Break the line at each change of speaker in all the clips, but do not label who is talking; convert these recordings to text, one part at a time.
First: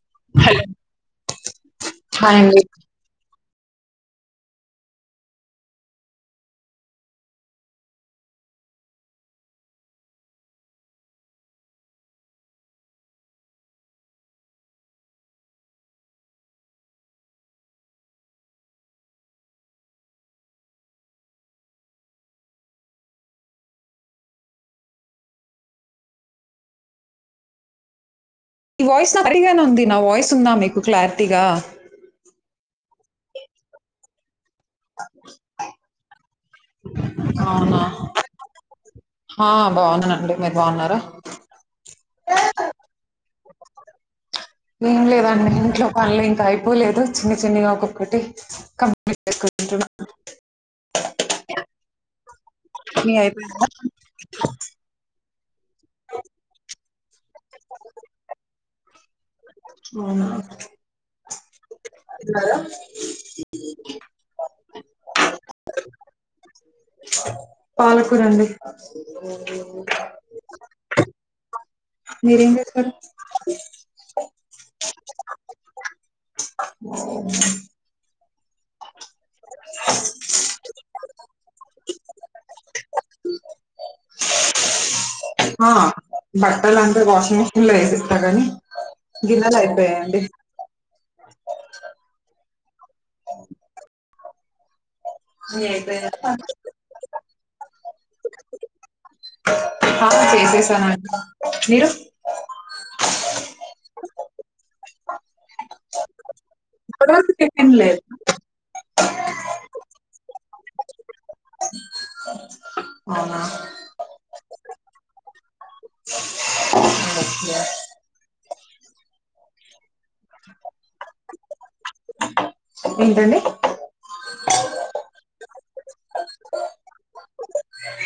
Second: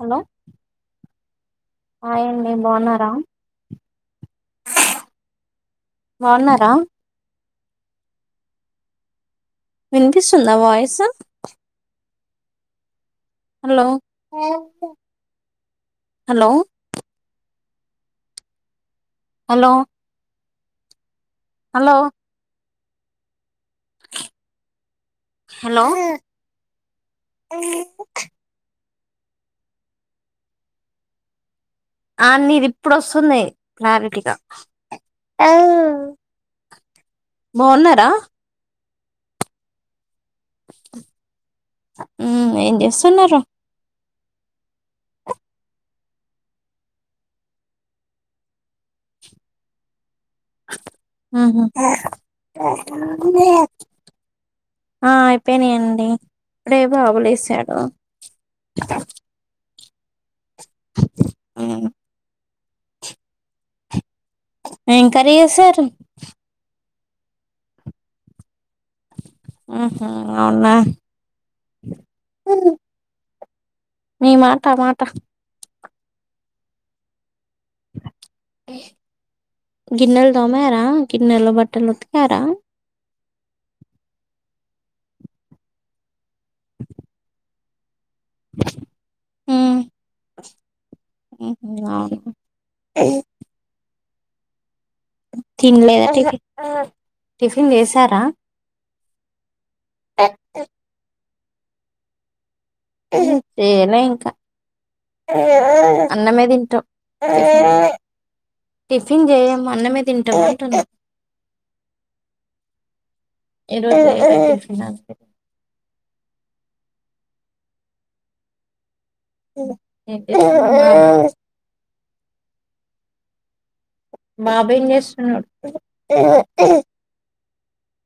Hello hi అండి బాగున్నారా బాన్నారా వినిపిస్తుందా voice hello hello hello hello hello
ఈ వాయిస్ నా పడిగానే ఉంది నా వాయిస్ ఉందా మీకు క్లారిటీగా
అ నీది ఇప్పుడు వస్తుంది క్లారిటీగా ఆ
అవునా
బాన్నారా
ఆ బాగున్నానండి మీరు బాగున్నారా
ఊ ఏం చేస్తున్నారు
ఏం లేదండి ఇంట్లో పనులు ఇంకా అయిపోలేదు చిన్న చిన్నగా ఒక్కొక్కటి కంప్లీట్ ఎక్కుంటున్నా
ఉహు
మీ అయిపోయిందా
ఆ అయిపోనాయండి ఇప్పుడే బాబులేశాడు
అవునా హలో
ఎమ్ కర్రీ చేసారు
పాలకూర అండి
ఉహు అవునా
మీరే చేసారు
మేమా టమాట గిన్నెలు తోమారా గిన్నెలు బట్టలు ఉతికరా
ఆ బట్టలు అంటే వాషింగ్ మెషిన్ లో వేసేసా అలాగాని గిన్నెలు
ఉమ్
అయిపోయాయండి
ఉహు అవునా
మీ
తినలేదా
అయిపోయిందా
టిఫన్ టిఫిన్ చేసారా
అ చేసేసానండి మీరు
చేయలే ఇంకా అన్నం ఆ తిన
ఇప్పటివరకు టిఫిన్ లేదు
టిఫిన్ చేయం అన్నమే తింటాము
అవునా
ఏ రోజు [inaudible]
ఓకే
[inaudible]
ఏంటండి
బాబు ఏం చేస్తున్నాడు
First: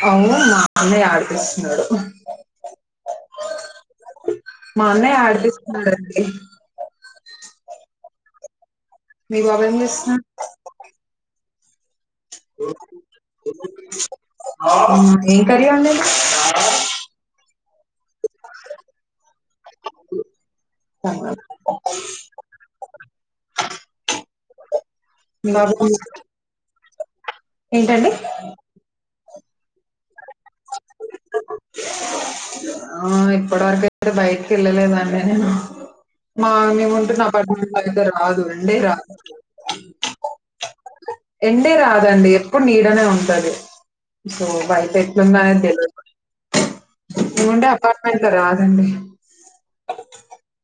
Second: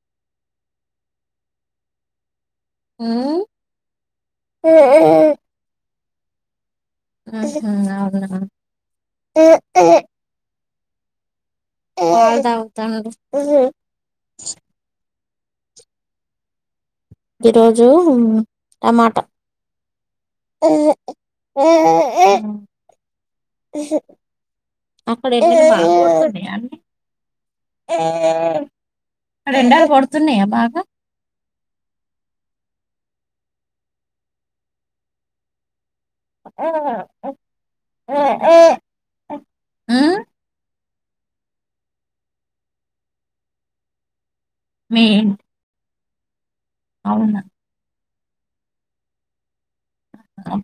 అవును మా అన్నయ ఆడిపిస్తున్నాడు
ఊ
మా అన్నయ్య ఆడిపిస్తున్నారండి
ఉహు అవునా
మీ బాబు ఏం తెస్తున్నా
పాలు తాగుతాడు
ఆ, ఏం కర్రీ అండి ఇది
ఈరోజు టమాటా చిన్నపిల్ల అక్కడ
మీ
ఏమన్న
బాబు ఏం చేస్తున్నాడు?
మాడిపోతున్నాయా అని
ఏంటండి
అక్కడ ఎండలు కొడుతున్నాయా బాగా
ఆ ఇప్పుడు వరక అయితే బయటకు వెళ్లలేదండి నేను మా మేము ఉంటున్న అపార్ట్మెంట్ లో అయితే రాదు ఎండే
ఆ?
రాదు ఎండే రాదండి ఎప్పుడు నీడనే ఉంటది సో బయట
మీ
ఉందనే తెలవద్ మాకి
అవునా
ఏమంటే అపార్ట్మెంట్ లో రాదండి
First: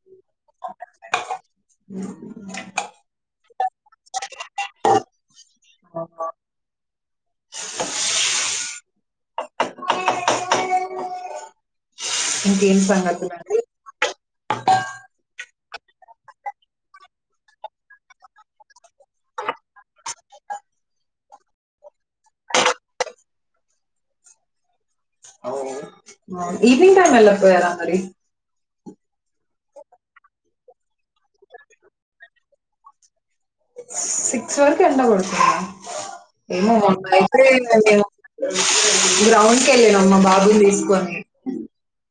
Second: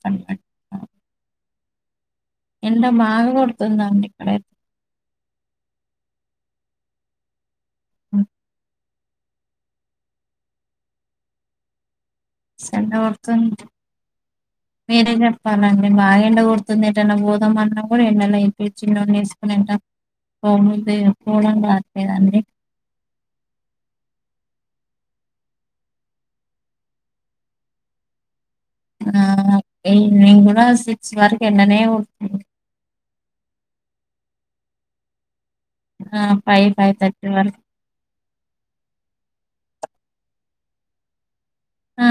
అంతే ఎండ బాగా కొడుతుందా అండి ఇక్కడయితే
ఆహ
ఉ
పిల్లల సౌండ్
సలపడుతుంది మీరే చెప్పాలండి బాగా ఎండ కొడుతుంది ఏటన్నా పోదామన్నా కూడా ఎండలో ఏంటో ఈ చిన్నోడిని వేసుకుని వెంట పోబుద్దీ పోవడానికి కాట్లేదు అండి
ఈవెనింగ్ టైమ్ వెళ్ళక పోయారా మరి
ఆ నేను కూడా సిక్స్ వరకు ఎండనే కొడుతుంది
సిక్స్ వరకు ఎండ కొడుతుందా
ఆ, ఫైవ్
ఏమో
ఫైవ్ థర్టీ
మాకయితే
వరకు
గ్రౌండ్ కి వెళ్ళినామ్ మా బాబుని తీసుకొని
ఆ,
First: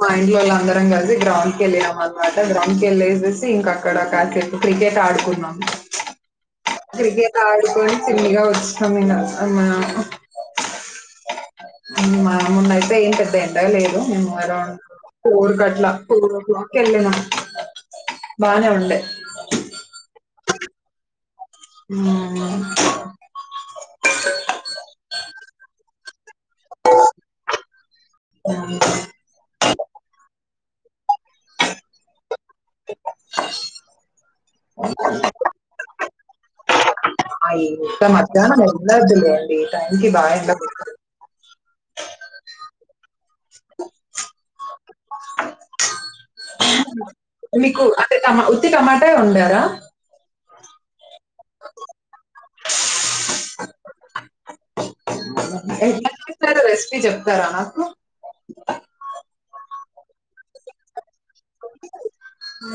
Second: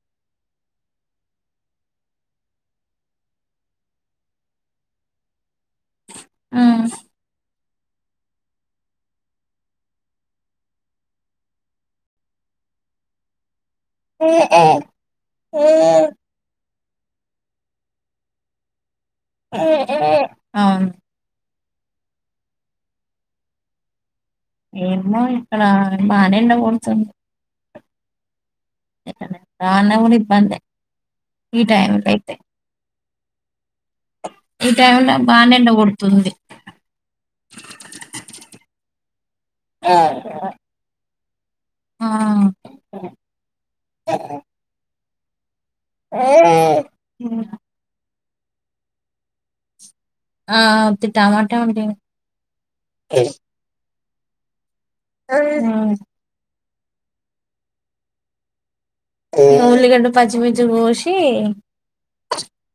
మా ఇంట్లో వాల్ల అందరం కలిసి గ్రౌండ్ కి వెళ్ళినామ్ అనమాట గ్రౌండ్ కి వెళ్ళేసి ఇంక అక్కడ క్రికెట్ ఆడుకున్నాం
ఆ.
క్రికెట్ ఆడుకొని తిన్నగా వచ్చినమ్మ నిన్న ఉ మొన్న అయితే ఏం పెద్ద ఎండగా లేదు అరౌండ్ ఫోర్ కట్లా కెళ్ళినా బానే ఉండే
అవును
ఉ ఉ
ఏమో ఇక్కడ బానే ఎండ కొడుతుంది రాకున్న కూడా ఇబ్బందే ఈ టైమ్ లో అయితే
బోల సౌండ్
ఈ టై లో బాగానే ఎండ కొడుతుంది
అయి మీట మధ్యాహ్నం ఎండ వద్దులేండి టైమ్ కి బాగా ఎండ కొడుతుంది
ఆ ఆ
మీకు అంటే ఉత్తి టమాటా వండారా
ఆ ఆ ఉత్తి టమాటా అండిన
ఎట్ల చేస్తారో రెసిపీ చెప్తారా నాకు
పచ్చి మిర్చి కోసి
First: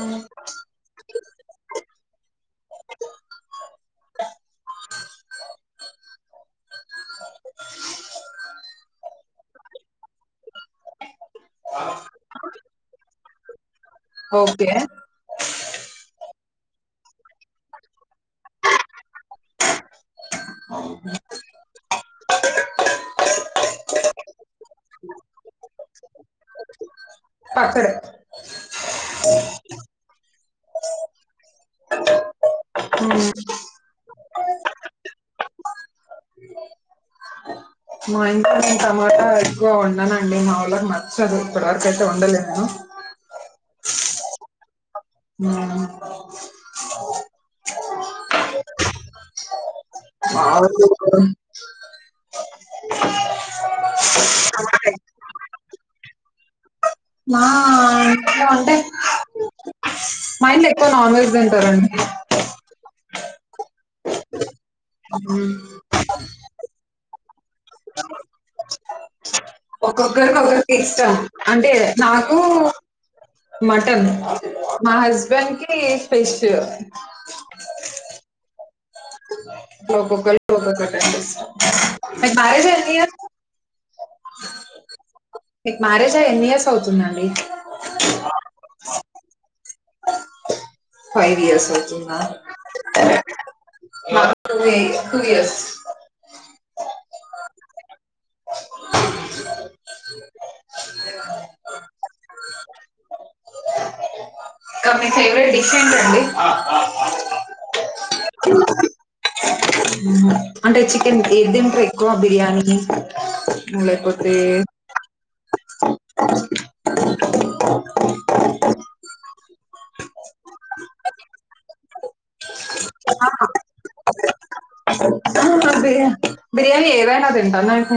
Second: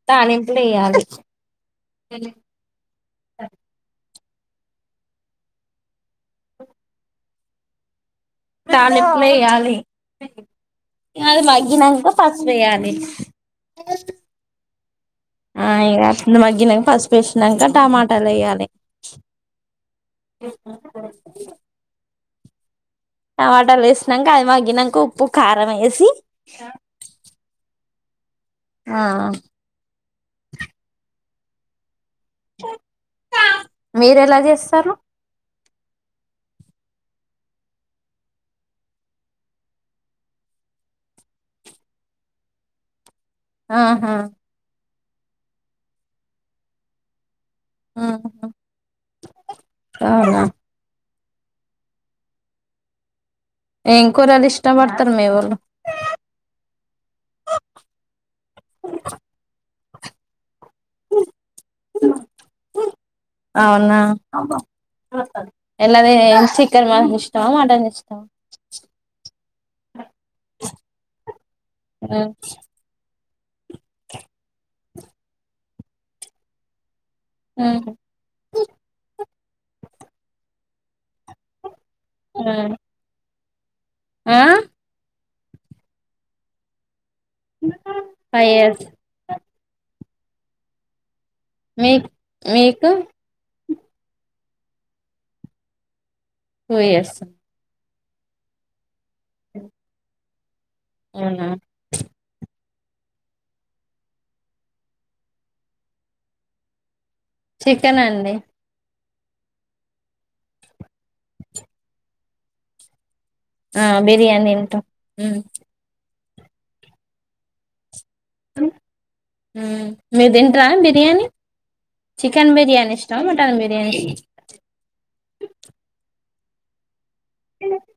తాళింపులు వెయ్యాలి అంతేలే తాలింపులు వెయ్యాలి ఇక అది మగ్గినంక పసుపు వెయ్యాలి
ఒకే
ఆ ఇక మగ్గినంక పసుపు వేసినాక టమటాలు వెయ్యాలి టమాటాలు వేసినాక అది మగ్గినంక ఉప్పు కారం వేసి
పచ్చడి.
ఆ
హ్మ్.
మీరు ఎలా చేస్తారు
మా ఇంట్లో నేను టమాటా ఎక్కువ వండనండి మా వాళ్ళకి నచ్చది ఇప్పటివరకు అయితే ఉండలేదును
ఆహా
హ్
ఆ
[unintelligible]
ఏం కూరలు ఇష్ట
టమాటా ఎక్కువ-
పడతారు మీవొళ్ళు
మా ఇట్ల ఉంటయి మా ఇంట్ల ఎక్కువ నాన్ వెజ్ తింటారండి.
అవునా
హ్మ్.
ఎల్లది చీకెన్ మాటన్ ఇష్ కెనా మాటన్ ఇష్టమా
ఒక్కొక్కరికి ఒక్కోక్కటి ఇష్టం. అంటే నాకు మటన్ మా హస్బెండ్ కి ఫిష్
హ్
అబ్బో ఒక్కొక్కలికి ఒక్కొక్కటి ఆంటే ఇష్టం.
ఆ
మీకు మ్యారేజ్ అయి ఎన్ని ఇయర్స్ అవుతుంది. అం
ఫైవ్ ఇయర్స్
ఫైవ్ ఇయర్స్
మీ
అవుతుందా
మీకు
[unintelligible] ఏజ్ టు ఇయర్స్
టు ఇయర్సా అ
స
ఏమన్న
[unintelligible] మీ ఫేవరెట్ డిష్ ఏంటండి
చికెన్ అండి
హ్ అంటే చికెన్ ఏది తింటారు. ఎక్కువ బిర్యానీ
ఆ
లేకపోతే
బిర్యానీ తింటాం హ్ మీరూ తింటరా బిర్యానీ చికెన్ బిర్యానీ ఇష్టమా మటన్ బిర్యానీ ఇష్టమా
హా బిర్యానీ బిర్యానీ ఏదైనా తింటా
ఇష్టమా
నాకు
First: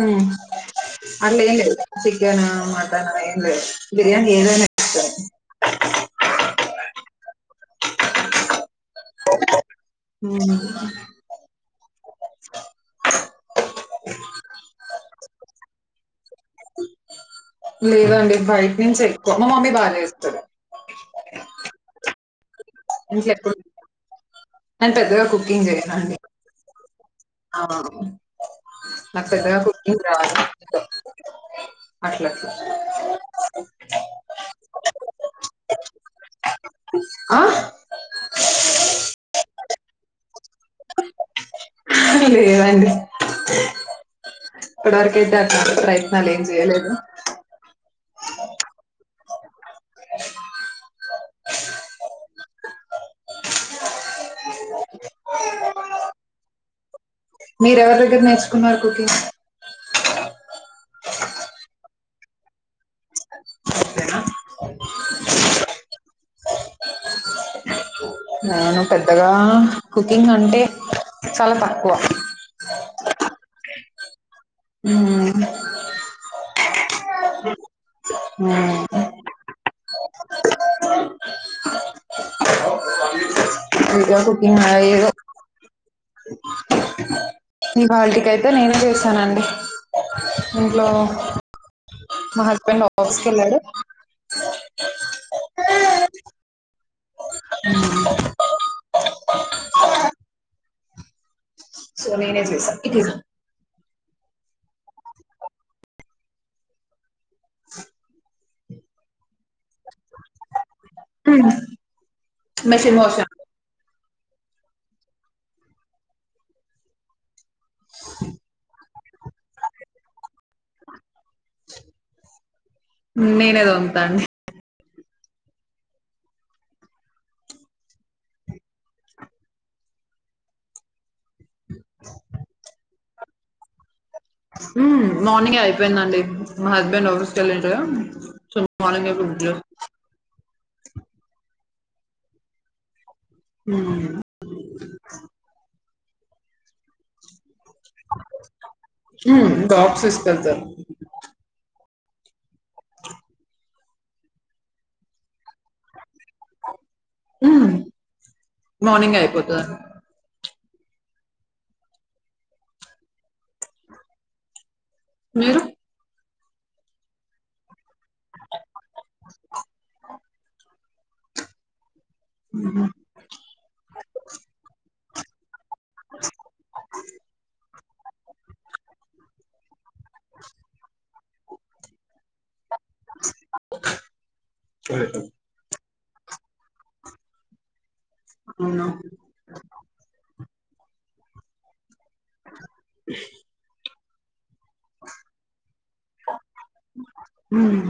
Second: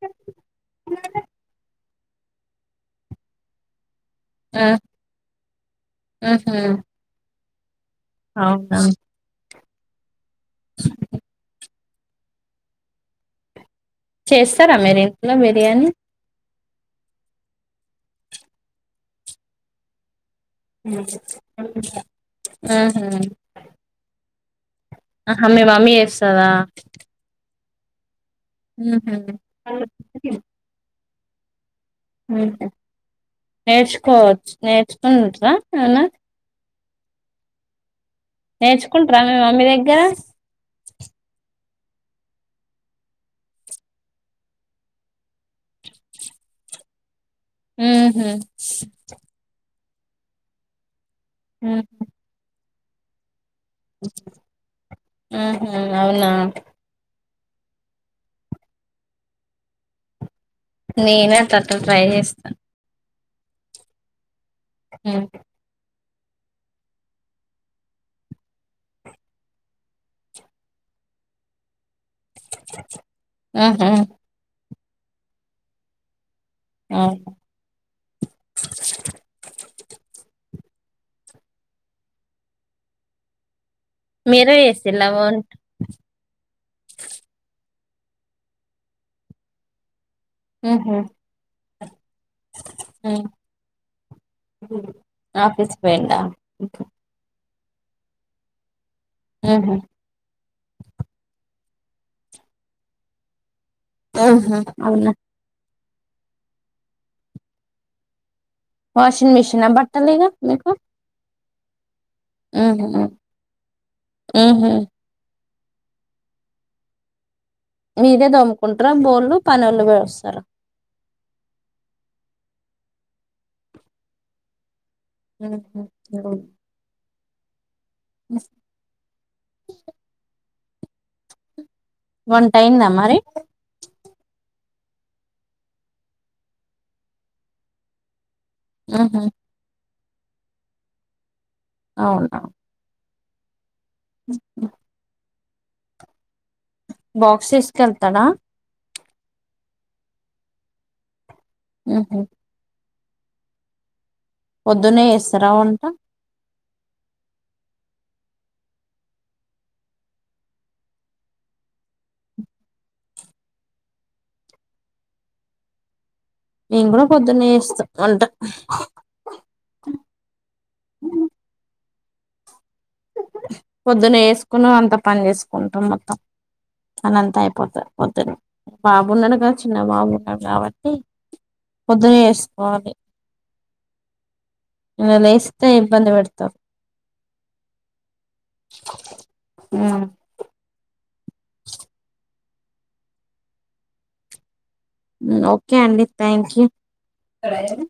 అట్లే ఏం లేదు. చికెన్ మటన్ ఎం లేదు బిర్యాని ఏదైన తింట
ఉహ్ అవునా
హ్
చేస్తారా మీరు ఇంట్లో బిర్యానీ
లేదండి. బయట నుంచి ఎక్కువ మా మమ్మీ బాగా చేస్తది.
ఆహా
ఇంట్లో ఎప్పుడు నేను పెద్దగా
ఆహా మీ
కుకింగ్
మమ్మీ
చెయనండి.
చేస్తదా
ఆ నాకు పెద్దగా
ఉహు
కుకింగ్ రాదు. అండి
ఉహ్ నేర్చుకోవచ్చు నేర్చుకుంట్రా ఏమన్న
ఆ
నేర్చుకుంటార మీ మమ్మీ దగ్గర
హా లేదండి ఇప్పటి వరకయితే అ ప్రయత్నాలు ఏం చేయలేదు.
ఉహు ఉహ్ అవునా
మీరు ఎవరి దగ్గర నేర్చుకున్నారు. కుకింగ్
నేనే అట్లట్ల ట్రై చేస్తాన్
అంతేనా
హ
నేను పెద్దగా కుకింగ్ అంటే చాలా తక్కువ
ఆా
[unintelligible]
అవును
[inaudible] [inaudible] ఇకా
మీరే
కుకింగ్ మ
చేసిల్లా వంట
ఈవాల్టికితే అయితే నేనే చేశానండి ఇంట్లో
ఉహు
మా హస్బెండ్ ఆఫీస్కి వెళ్ళాడు
ఆఫీస్ పోయిందా
[inaudible]
ఆహా
సో నేనే చేసా ఇట్ా
ఆ అవున్న
[inaudible]
వాషింగ్ మిషిన్ బట్టలేగా మీకు
మషన్ మసం
ఆహ మీరే దమ్ముకుంటారా బోర్ళలు పని వాళ్ళు వేస్తారుా
నేనేదో ఉంతా అండి
[inaudible] బస్ వంట అయిందా మరి
మార్నింగ్ అయిపోయిందండి మా హస్బెండ్ ఆఫీస్క వెళ్ళట్ చ మనంగ
ఉహు
బల
అవునా
అ
బాక్స్ వేసుక వెళ్తాడా
బాక్స్ తీసుకెళ్తాడు
ఉహ
[inaudible]
పొద్దునే ఎసరావుంట
మార్నింగ్ అయిపోతుందిా మీరు
నేను కూడా పొద్దున్న ఇస్తాం అంటా అ పొద్దున్న వేసుకుని అంత పని చేసుకు కుంటాం మొత్తం అనంత అయిపోత పద్ బాబున్నాడు కద చి బాబూగా కాబట్టి పొద్దున చేస్త లేస్తే ఇబ్బంది పెడతారు
అవునా
ఉమ్. [inaudible]
[inaudible]
ఓకే అండి థ్యాంక్ యూ
హ్మ్.